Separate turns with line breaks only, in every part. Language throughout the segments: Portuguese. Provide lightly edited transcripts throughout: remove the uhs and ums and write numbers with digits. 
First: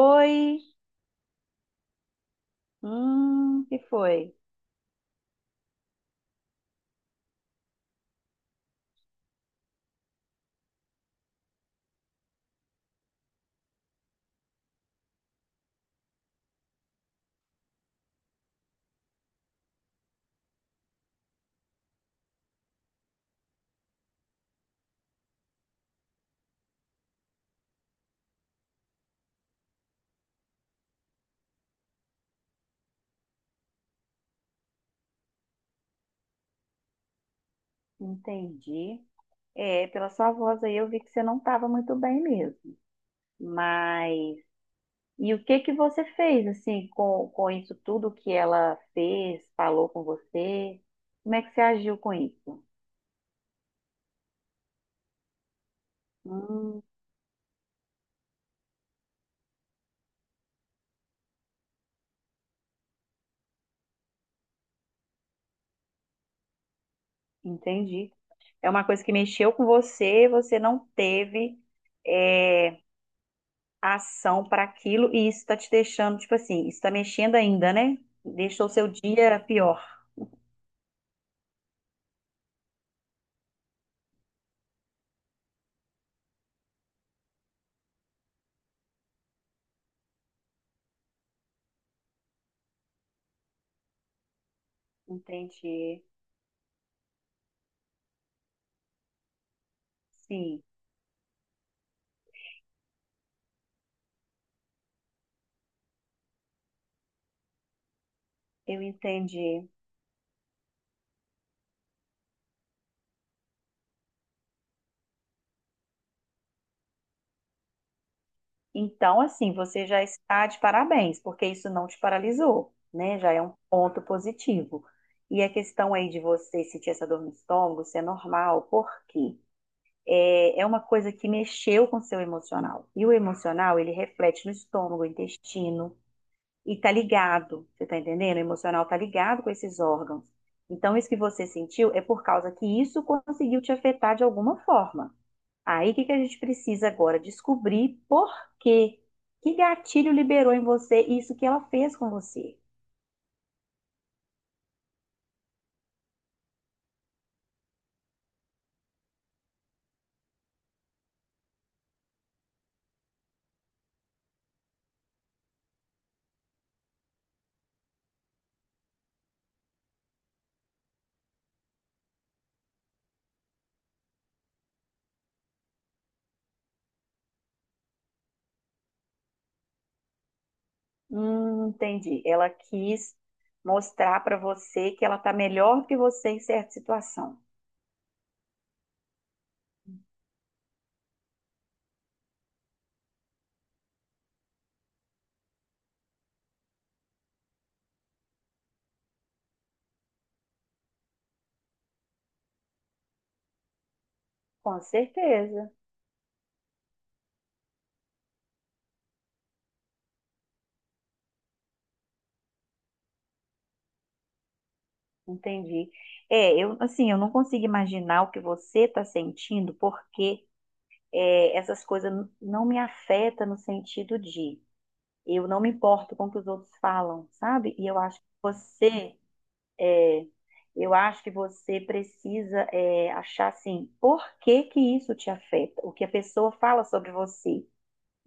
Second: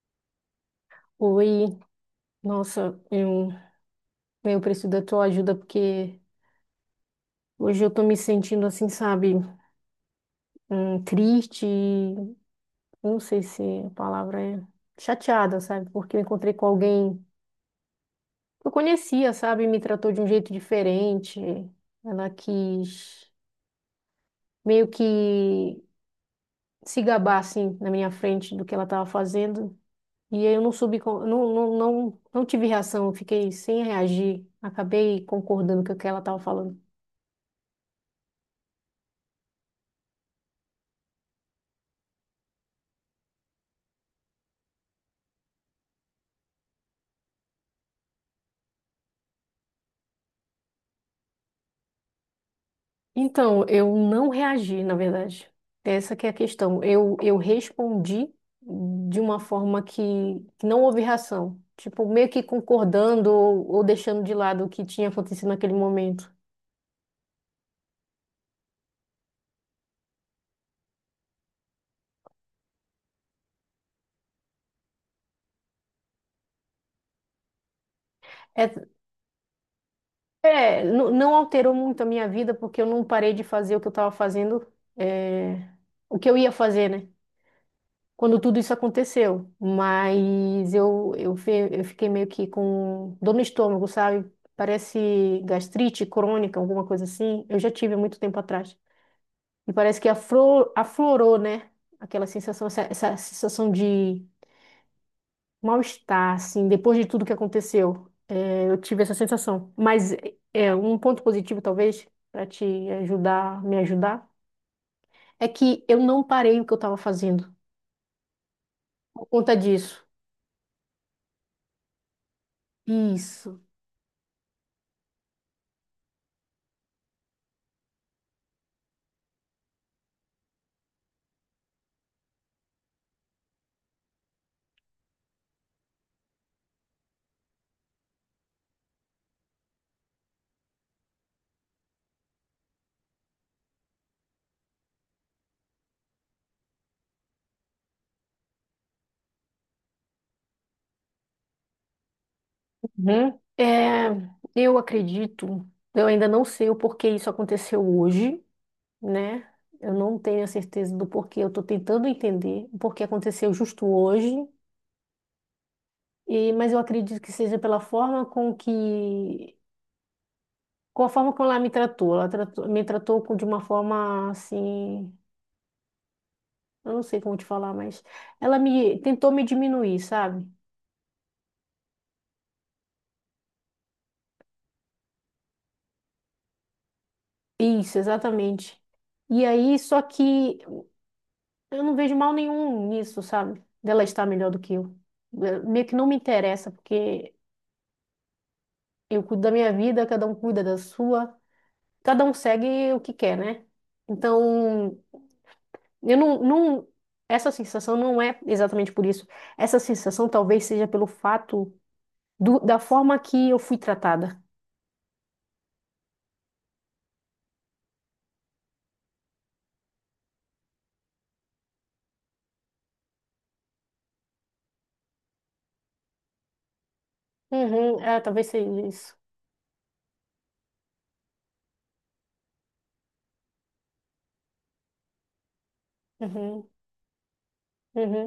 Oi,
Oi, nossa, eu,
que foi?
eu preciso da tua ajuda porque hoje eu tô me sentindo assim, sabe, triste, não sei se a palavra é chateada, sabe, porque eu encontrei com alguém que eu conhecia, sabe, me tratou de um jeito diferente, ela quis meio que se gabar, assim, na minha frente do que ela tava fazendo, e aí eu não soube, não tive reação, eu fiquei sem reagir, acabei concordando com o que ela tava falando.
Entendi. É, pela sua voz aí eu vi que você não estava muito bem mesmo. Mas e o que que você fez assim com isso tudo que ela fez, falou com você? Como é que você agiu com isso?
Então, eu não reagi, na verdade. Essa que é a
Hum,
questão. Eu respondi de uma forma que não houve reação. Tipo, meio que concordando ou deixando de lado o que tinha acontecido naquele momento.
entendi. É uma coisa que mexeu com você, você não teve é, ação para aquilo e isso está te deixando, tipo assim, isso está mexendo ainda, né?
É,
Deixou seu dia pior.
é, não alterou muito a minha vida, porque eu não parei de fazer o que eu estava fazendo, é, o que eu ia fazer, né? Quando tudo isso aconteceu, mas eu fiquei meio que com dor no estômago, sabe? Parece
Entendi.
gastrite crônica, alguma coisa assim. Eu já tive há muito tempo atrás. E parece que
Sim,
aflorou, né? Aquela sensação, essa sensação de mal-estar, assim, depois de tudo que aconteceu. É, eu
eu
tive essa
entendi.
sensação. Mas é, um ponto positivo, talvez, para te ajudar, me ajudar, é que eu não parei o que eu estava fazendo
Então,
por
assim,
conta
você já
disso.
está de parabéns, porque isso não te paralisou, né? Já é um
Isso.
ponto positivo. E a questão aí de você sentir essa dor no estômago, isso é normal, porque é uma coisa que mexeu com o seu emocional. E o emocional, ele reflete no estômago, intestino, e tá ligado, você tá entendendo? O emocional tá ligado com esses órgãos. Então, isso que você sentiu é por causa que isso conseguiu te afetar de alguma forma. Aí, o que que a gente precisa agora? Descobrir por quê. Que gatilho liberou em você isso que ela fez com você?
Uhum. É, eu acredito, eu ainda não sei o porquê isso aconteceu hoje, né? Eu não tenho a certeza do porquê, eu estou tentando entender o porquê aconteceu justo hoje, e, mas eu acredito que seja pela forma com com a forma como ela me tratou. Me tratou de uma forma assim, eu não sei como te falar, mas ela me diminuir, sabe?
Entendi. Ela quis mostrar para você que ela tá melhor que você em certa situação.
Isso, exatamente. E aí, só que eu não vejo mal nenhum nisso, sabe? Dela estar melhor do que eu. Meio que não me interessa, porque eu cuido da minha vida, cada um cuida da sua, cada um segue o que quer, né?
Com
Então,
certeza,
eu não, não, essa sensação não é exatamente por isso. Essa sensação talvez seja pelo fato da forma que eu fui tratada.
entendi. É, eu, assim, eu não consigo imaginar o que você está sentindo, porque essas coisas não me afetam no sentido de eu não me importo com o que os outros falam, sabe? E eu
Uhum, é,
acho que
talvez seja
você
isso.
é, eu acho que você precisa achar assim, por que que isso te afeta? O que a pessoa
Uhum,
fala sobre você?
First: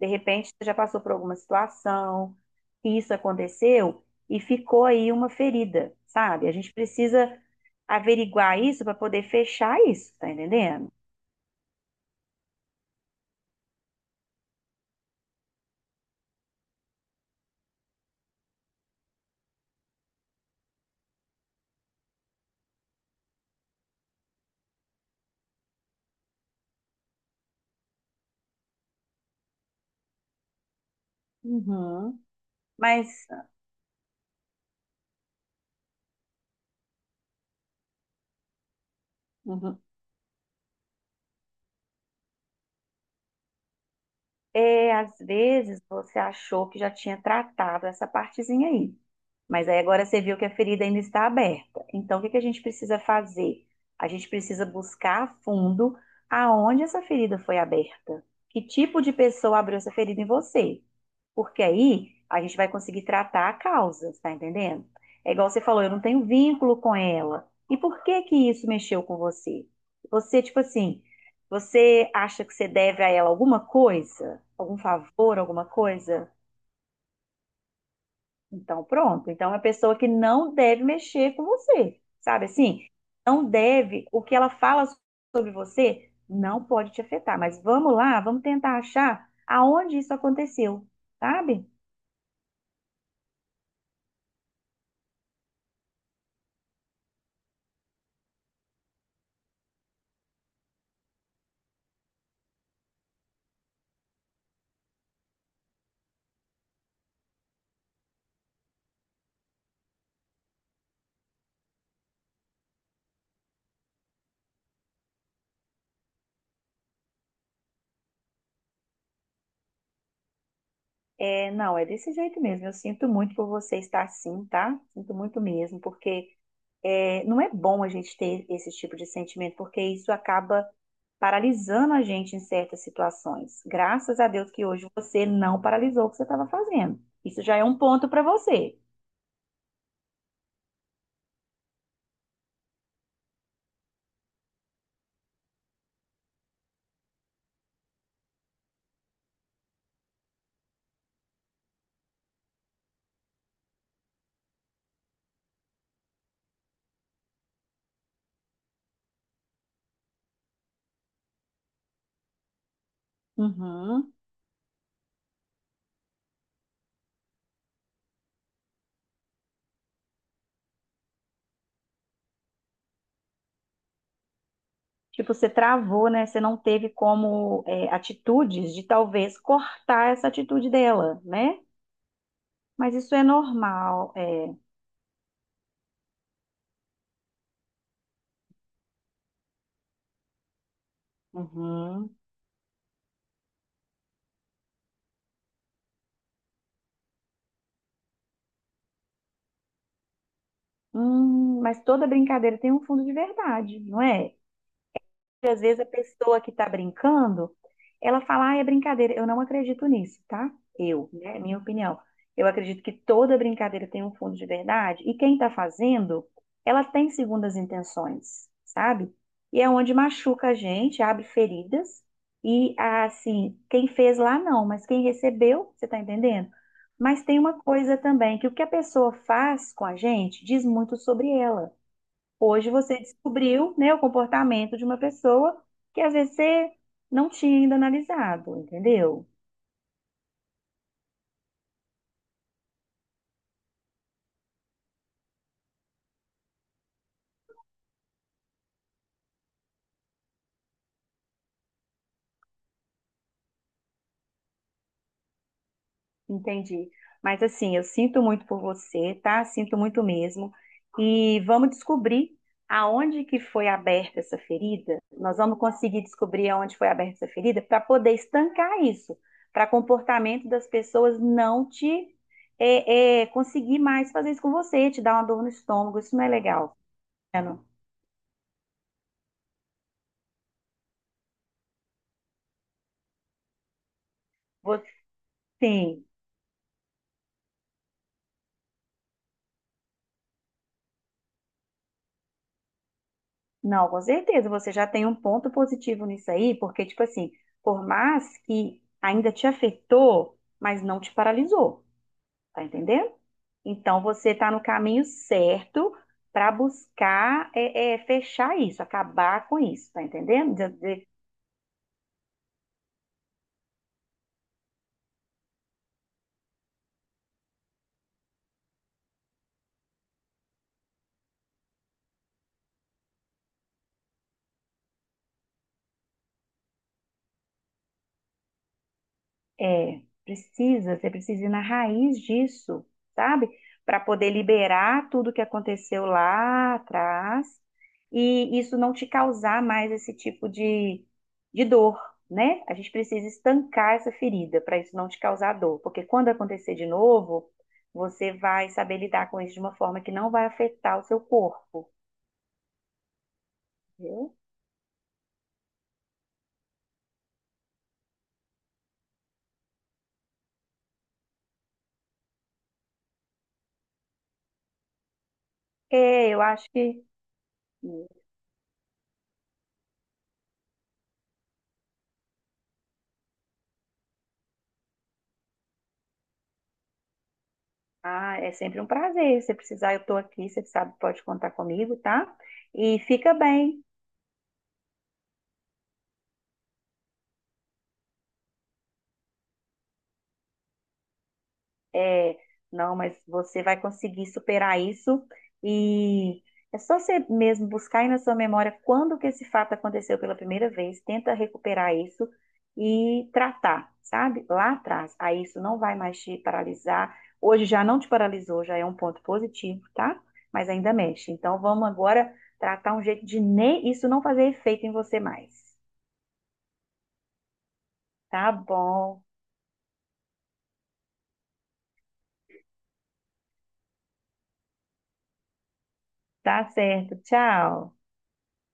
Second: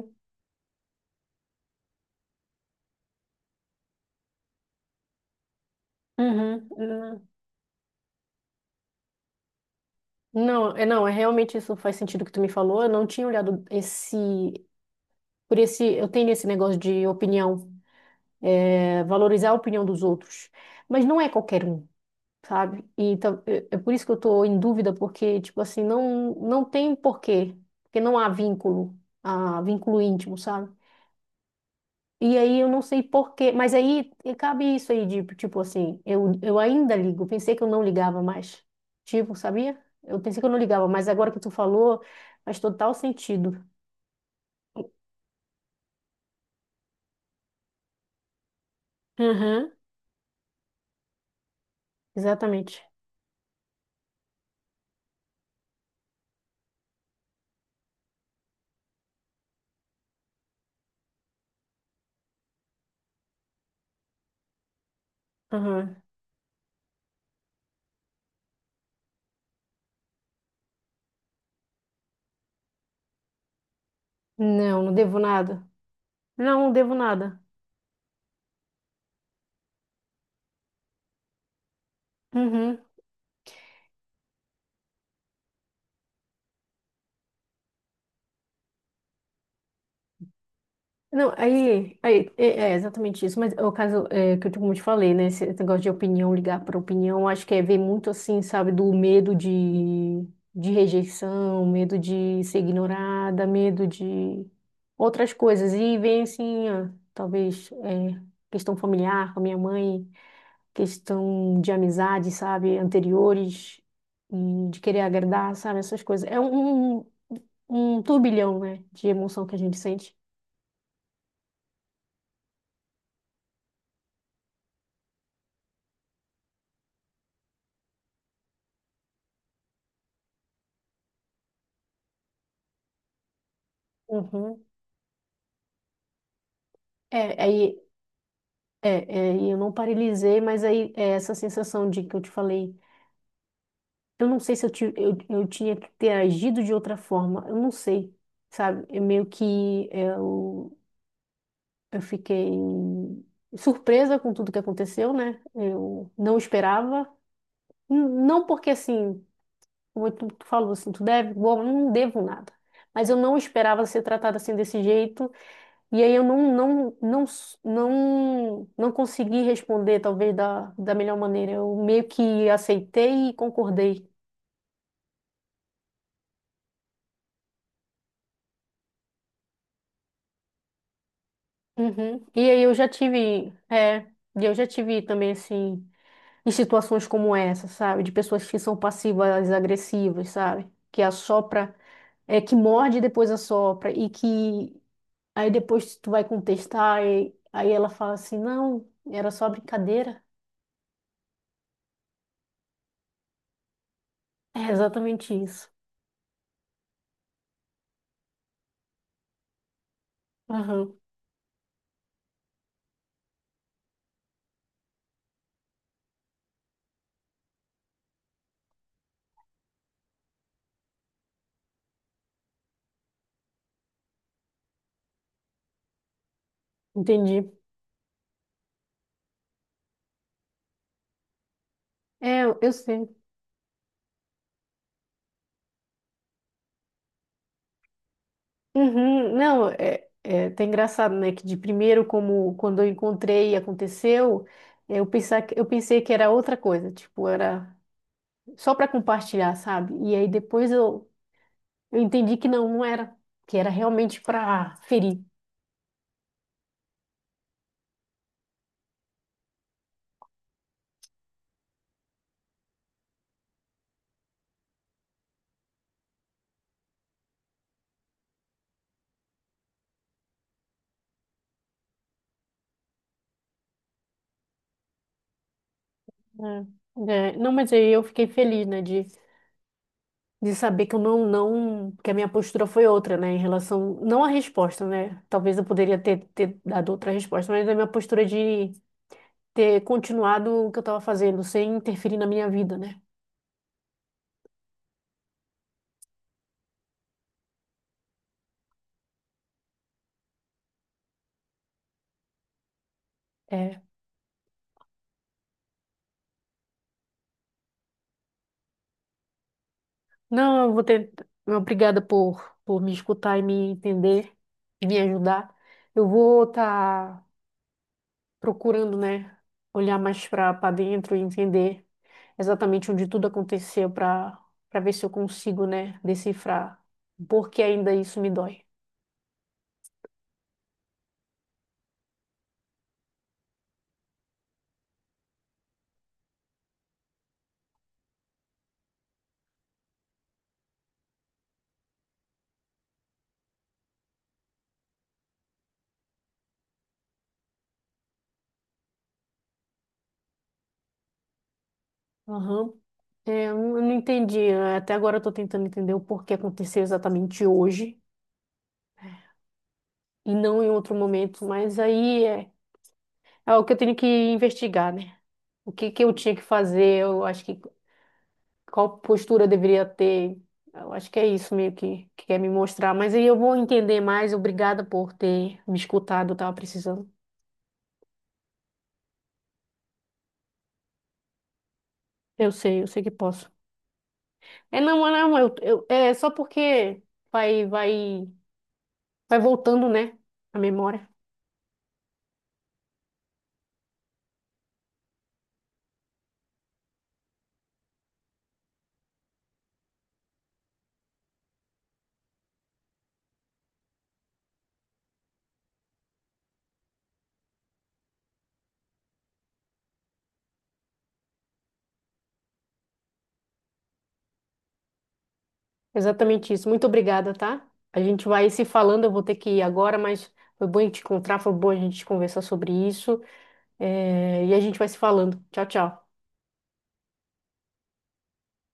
De repente, você já passou por alguma situação, e isso aconteceu e ficou aí uma ferida, sabe? A
uhum.
gente
Uhum.
precisa averiguar isso para poder fechar isso, tá
Não, é,
entendendo?
não, é, realmente isso faz sentido que tu me falou. Eu não tinha olhado esse. Por esse, eu tenho esse negócio de opinião, é, valorizar a opinião dos outros, mas não é qualquer um, sabe? E então é por isso que eu tô em dúvida, porque tipo assim, não tem porquê, porque não há vínculo, ah, vínculo íntimo, sabe?
Uhum,
E aí eu não sei
mas
porquê, mas aí e cabe isso aí de tipo assim, eu ainda ligo, pensei que eu não ligava mais. Tipo, sabia?
uhum,
Eu pensei que eu não ligava, mas agora que tu falou, faz total sentido.
é, às vezes você achou que já tinha tratado essa partezinha aí. Mas
Aham,
aí agora você viu que a ferida ainda está aberta. Então, o que que a gente
exatamente.
precisa fazer? A gente precisa buscar a fundo aonde essa ferida foi aberta. Que tipo de pessoa abriu essa ferida em você? Porque aí a gente vai conseguir tratar a causa, tá entendendo? É igual você falou, eu não
Aham.
tenho vínculo com ela. E por que que isso mexeu com você? Você, tipo assim, você acha que você deve a ela alguma coisa? Algum
Não, não devo
favor,
nada.
alguma coisa?
Não, não devo nada.
Então, pronto. Então, é uma pessoa que não deve mexer com você, sabe
Uhum.
assim? Não deve, o que ela fala sobre você não pode te afetar. Mas vamos lá, vamos tentar achar aonde isso aconteceu,
Não,
sabe?
aí é, é exatamente isso, mas é, o caso é, que eu, como eu te falei, né, esse negócio de opinião, ligar para opinião, acho que é ver muito assim, sabe, do medo de rejeição, medo de ser ignorada, medo de outras coisas, e vem assim, ó, talvez é, questão familiar com a minha mãe, questão de amizade, sabe, anteriores, e de querer agradar, sabe, essas coisas. Um turbilhão, né, de emoção que a gente sente.
É, não, é desse jeito mesmo. Eu sinto muito por você estar assim, tá? Sinto muito mesmo, porque não é bom a gente ter esse tipo de sentimento, porque isso acaba paralisando a gente em certas situações. Graças a Deus
Uhum.
que hoje você não paralisou o que você estava fazendo.
É,
Isso já é um
aí,
ponto para você.
é, é, e eu não paralisei, mas aí é essa sensação de que eu te falei, eu não sei se eu tinha que ter agido de outra forma, eu não sei, sabe? Eu fiquei surpresa com tudo que aconteceu, né? Eu não esperava. Não porque assim, como tu falou assim, tu deve, bom, eu não devo nada, mas eu não esperava ser
Uhum.
tratada assim desse jeito. E aí eu não, não, não, s- não, não consegui responder, talvez, da melhor maneira. Eu meio que aceitei e concordei.
Tipo, você travou, né? Você não teve como atitudes de talvez cortar essa atitude dela, né?
Uhum. E aí eu já
Mas isso é
tive, é,
normal,
e
é.
eu já tive também, assim, em situações como essa, sabe? De pessoas que são passivas, agressivas, sabe? Que assopra,
Uhum.
é, que morde e depois assopra. E que aí depois tu vai contestar e aí ela fala assim, não, era só brincadeira.
Mas toda brincadeira tem um fundo de verdade, não é?
É exatamente
Às
isso.
vezes a pessoa que está brincando, ela fala, ah, é brincadeira. Eu não acredito nisso, tá?
Aham,
Eu, né? É minha opinião. Eu acredito que toda brincadeira tem um fundo de verdade e quem está fazendo, ela tem segundas intenções, sabe? E é onde machuca a gente, abre feridas e assim, quem fez lá não, mas quem recebeu, você está entendendo? Mas tem
entendi.
uma coisa também, que o que a pessoa faz com a gente diz muito sobre ela.
É, eu
Hoje
eu
você
sei.
descobriu, né, o comportamento de uma pessoa que às vezes você não tinha ainda analisado, entendeu?
Uhum. Não, é, é, tá engraçado, né? Que de primeiro, como quando eu encontrei e aconteceu, eu pensar, eu pensei que era outra coisa, tipo, era só para compartilhar, sabe? E aí eu entendi que não, não era, que era realmente para ferir,
Entendi. Mas assim, eu sinto muito por você, tá? Sinto muito mesmo. E vamos descobrir aonde que foi aberta essa ferida. Nós vamos conseguir descobrir aonde foi aberta essa ferida para poder estancar isso, para comportamento das pessoas não te conseguir mais fazer isso com você, te dar uma dor no estômago. Isso não é
né?
legal.
É,
Tá
não,
vendo?
mas aí eu fiquei feliz, né? De saber que eu não, não, que a minha postura foi outra, né? Em relação, não à resposta, né? Talvez eu poderia
Você,
ter dado outra resposta, mas a minha postura de ter continuado o que eu estava fazendo, sem interferir na minha vida, né?
não, com certeza, você já tem um ponto positivo nisso aí, porque, tipo assim, por mais que ainda te afetou, mas não te paralisou, tá entendendo?
É.
Então, você tá no caminho certo para buscar fechar isso, acabar com isso, tá entendendo?
Não, eu vou ter. Obrigada por me escutar e me entender e me ajudar. Eu vou estar procurando, né? Olhar mais para para dentro e entender exatamente onde tudo aconteceu para para ver se eu consigo, né? Decifrar por que ainda isso me dói.
É, precisa, você precisa ir na raiz disso, sabe? Para poder liberar tudo que aconteceu lá atrás e isso não te causar mais esse tipo de dor, né? A gente precisa estancar essa ferida para isso não te causar dor, porque quando acontecer de novo, você vai saber lidar com isso de uma forma que não vai afetar o seu corpo,
Aham. É, eu não
viu?
entendi. Até agora eu estou tentando entender o porquê aconteceu exatamente hoje e não em outro momento. Mas aí é, é o que eu tenho que investigar, né? O que que eu
É,
tinha
eu
que
acho
fazer?
que.
Eu acho que qual postura eu deveria ter? Eu acho que é isso meio que quer me mostrar. Mas aí eu vou entender mais. Obrigada por ter me escutado. Eu tava precisando.
Ah, é sempre um prazer. Se precisar, eu estou aqui, você sabe, pode contar comigo, tá?
Eu
E
sei que
fica
posso.
bem.
É, não, não, é só porque vai, vai, vai voltando, né? A memória.
É, não, mas você vai conseguir superar isso e é só você mesmo buscar aí na sua memória quando que esse fato aconteceu pela primeira vez, tenta recuperar isso e tratar, sabe? Lá atrás. Aí isso não vai mais te paralisar. Hoje já não te paralisou, já é um ponto positivo, tá? Mas ainda mexe. Então vamos agora tratar um jeito de nem isso não fazer efeito em você mais.
Exatamente isso. Muito obrigada, tá? A gente vai
Tá
se falando. Eu
bom,
vou ter que ir agora, mas foi bom te encontrar. Foi bom a gente conversar sobre isso. É, e a gente vai se falando. Tchau, tchau.
tá certo. Tchau.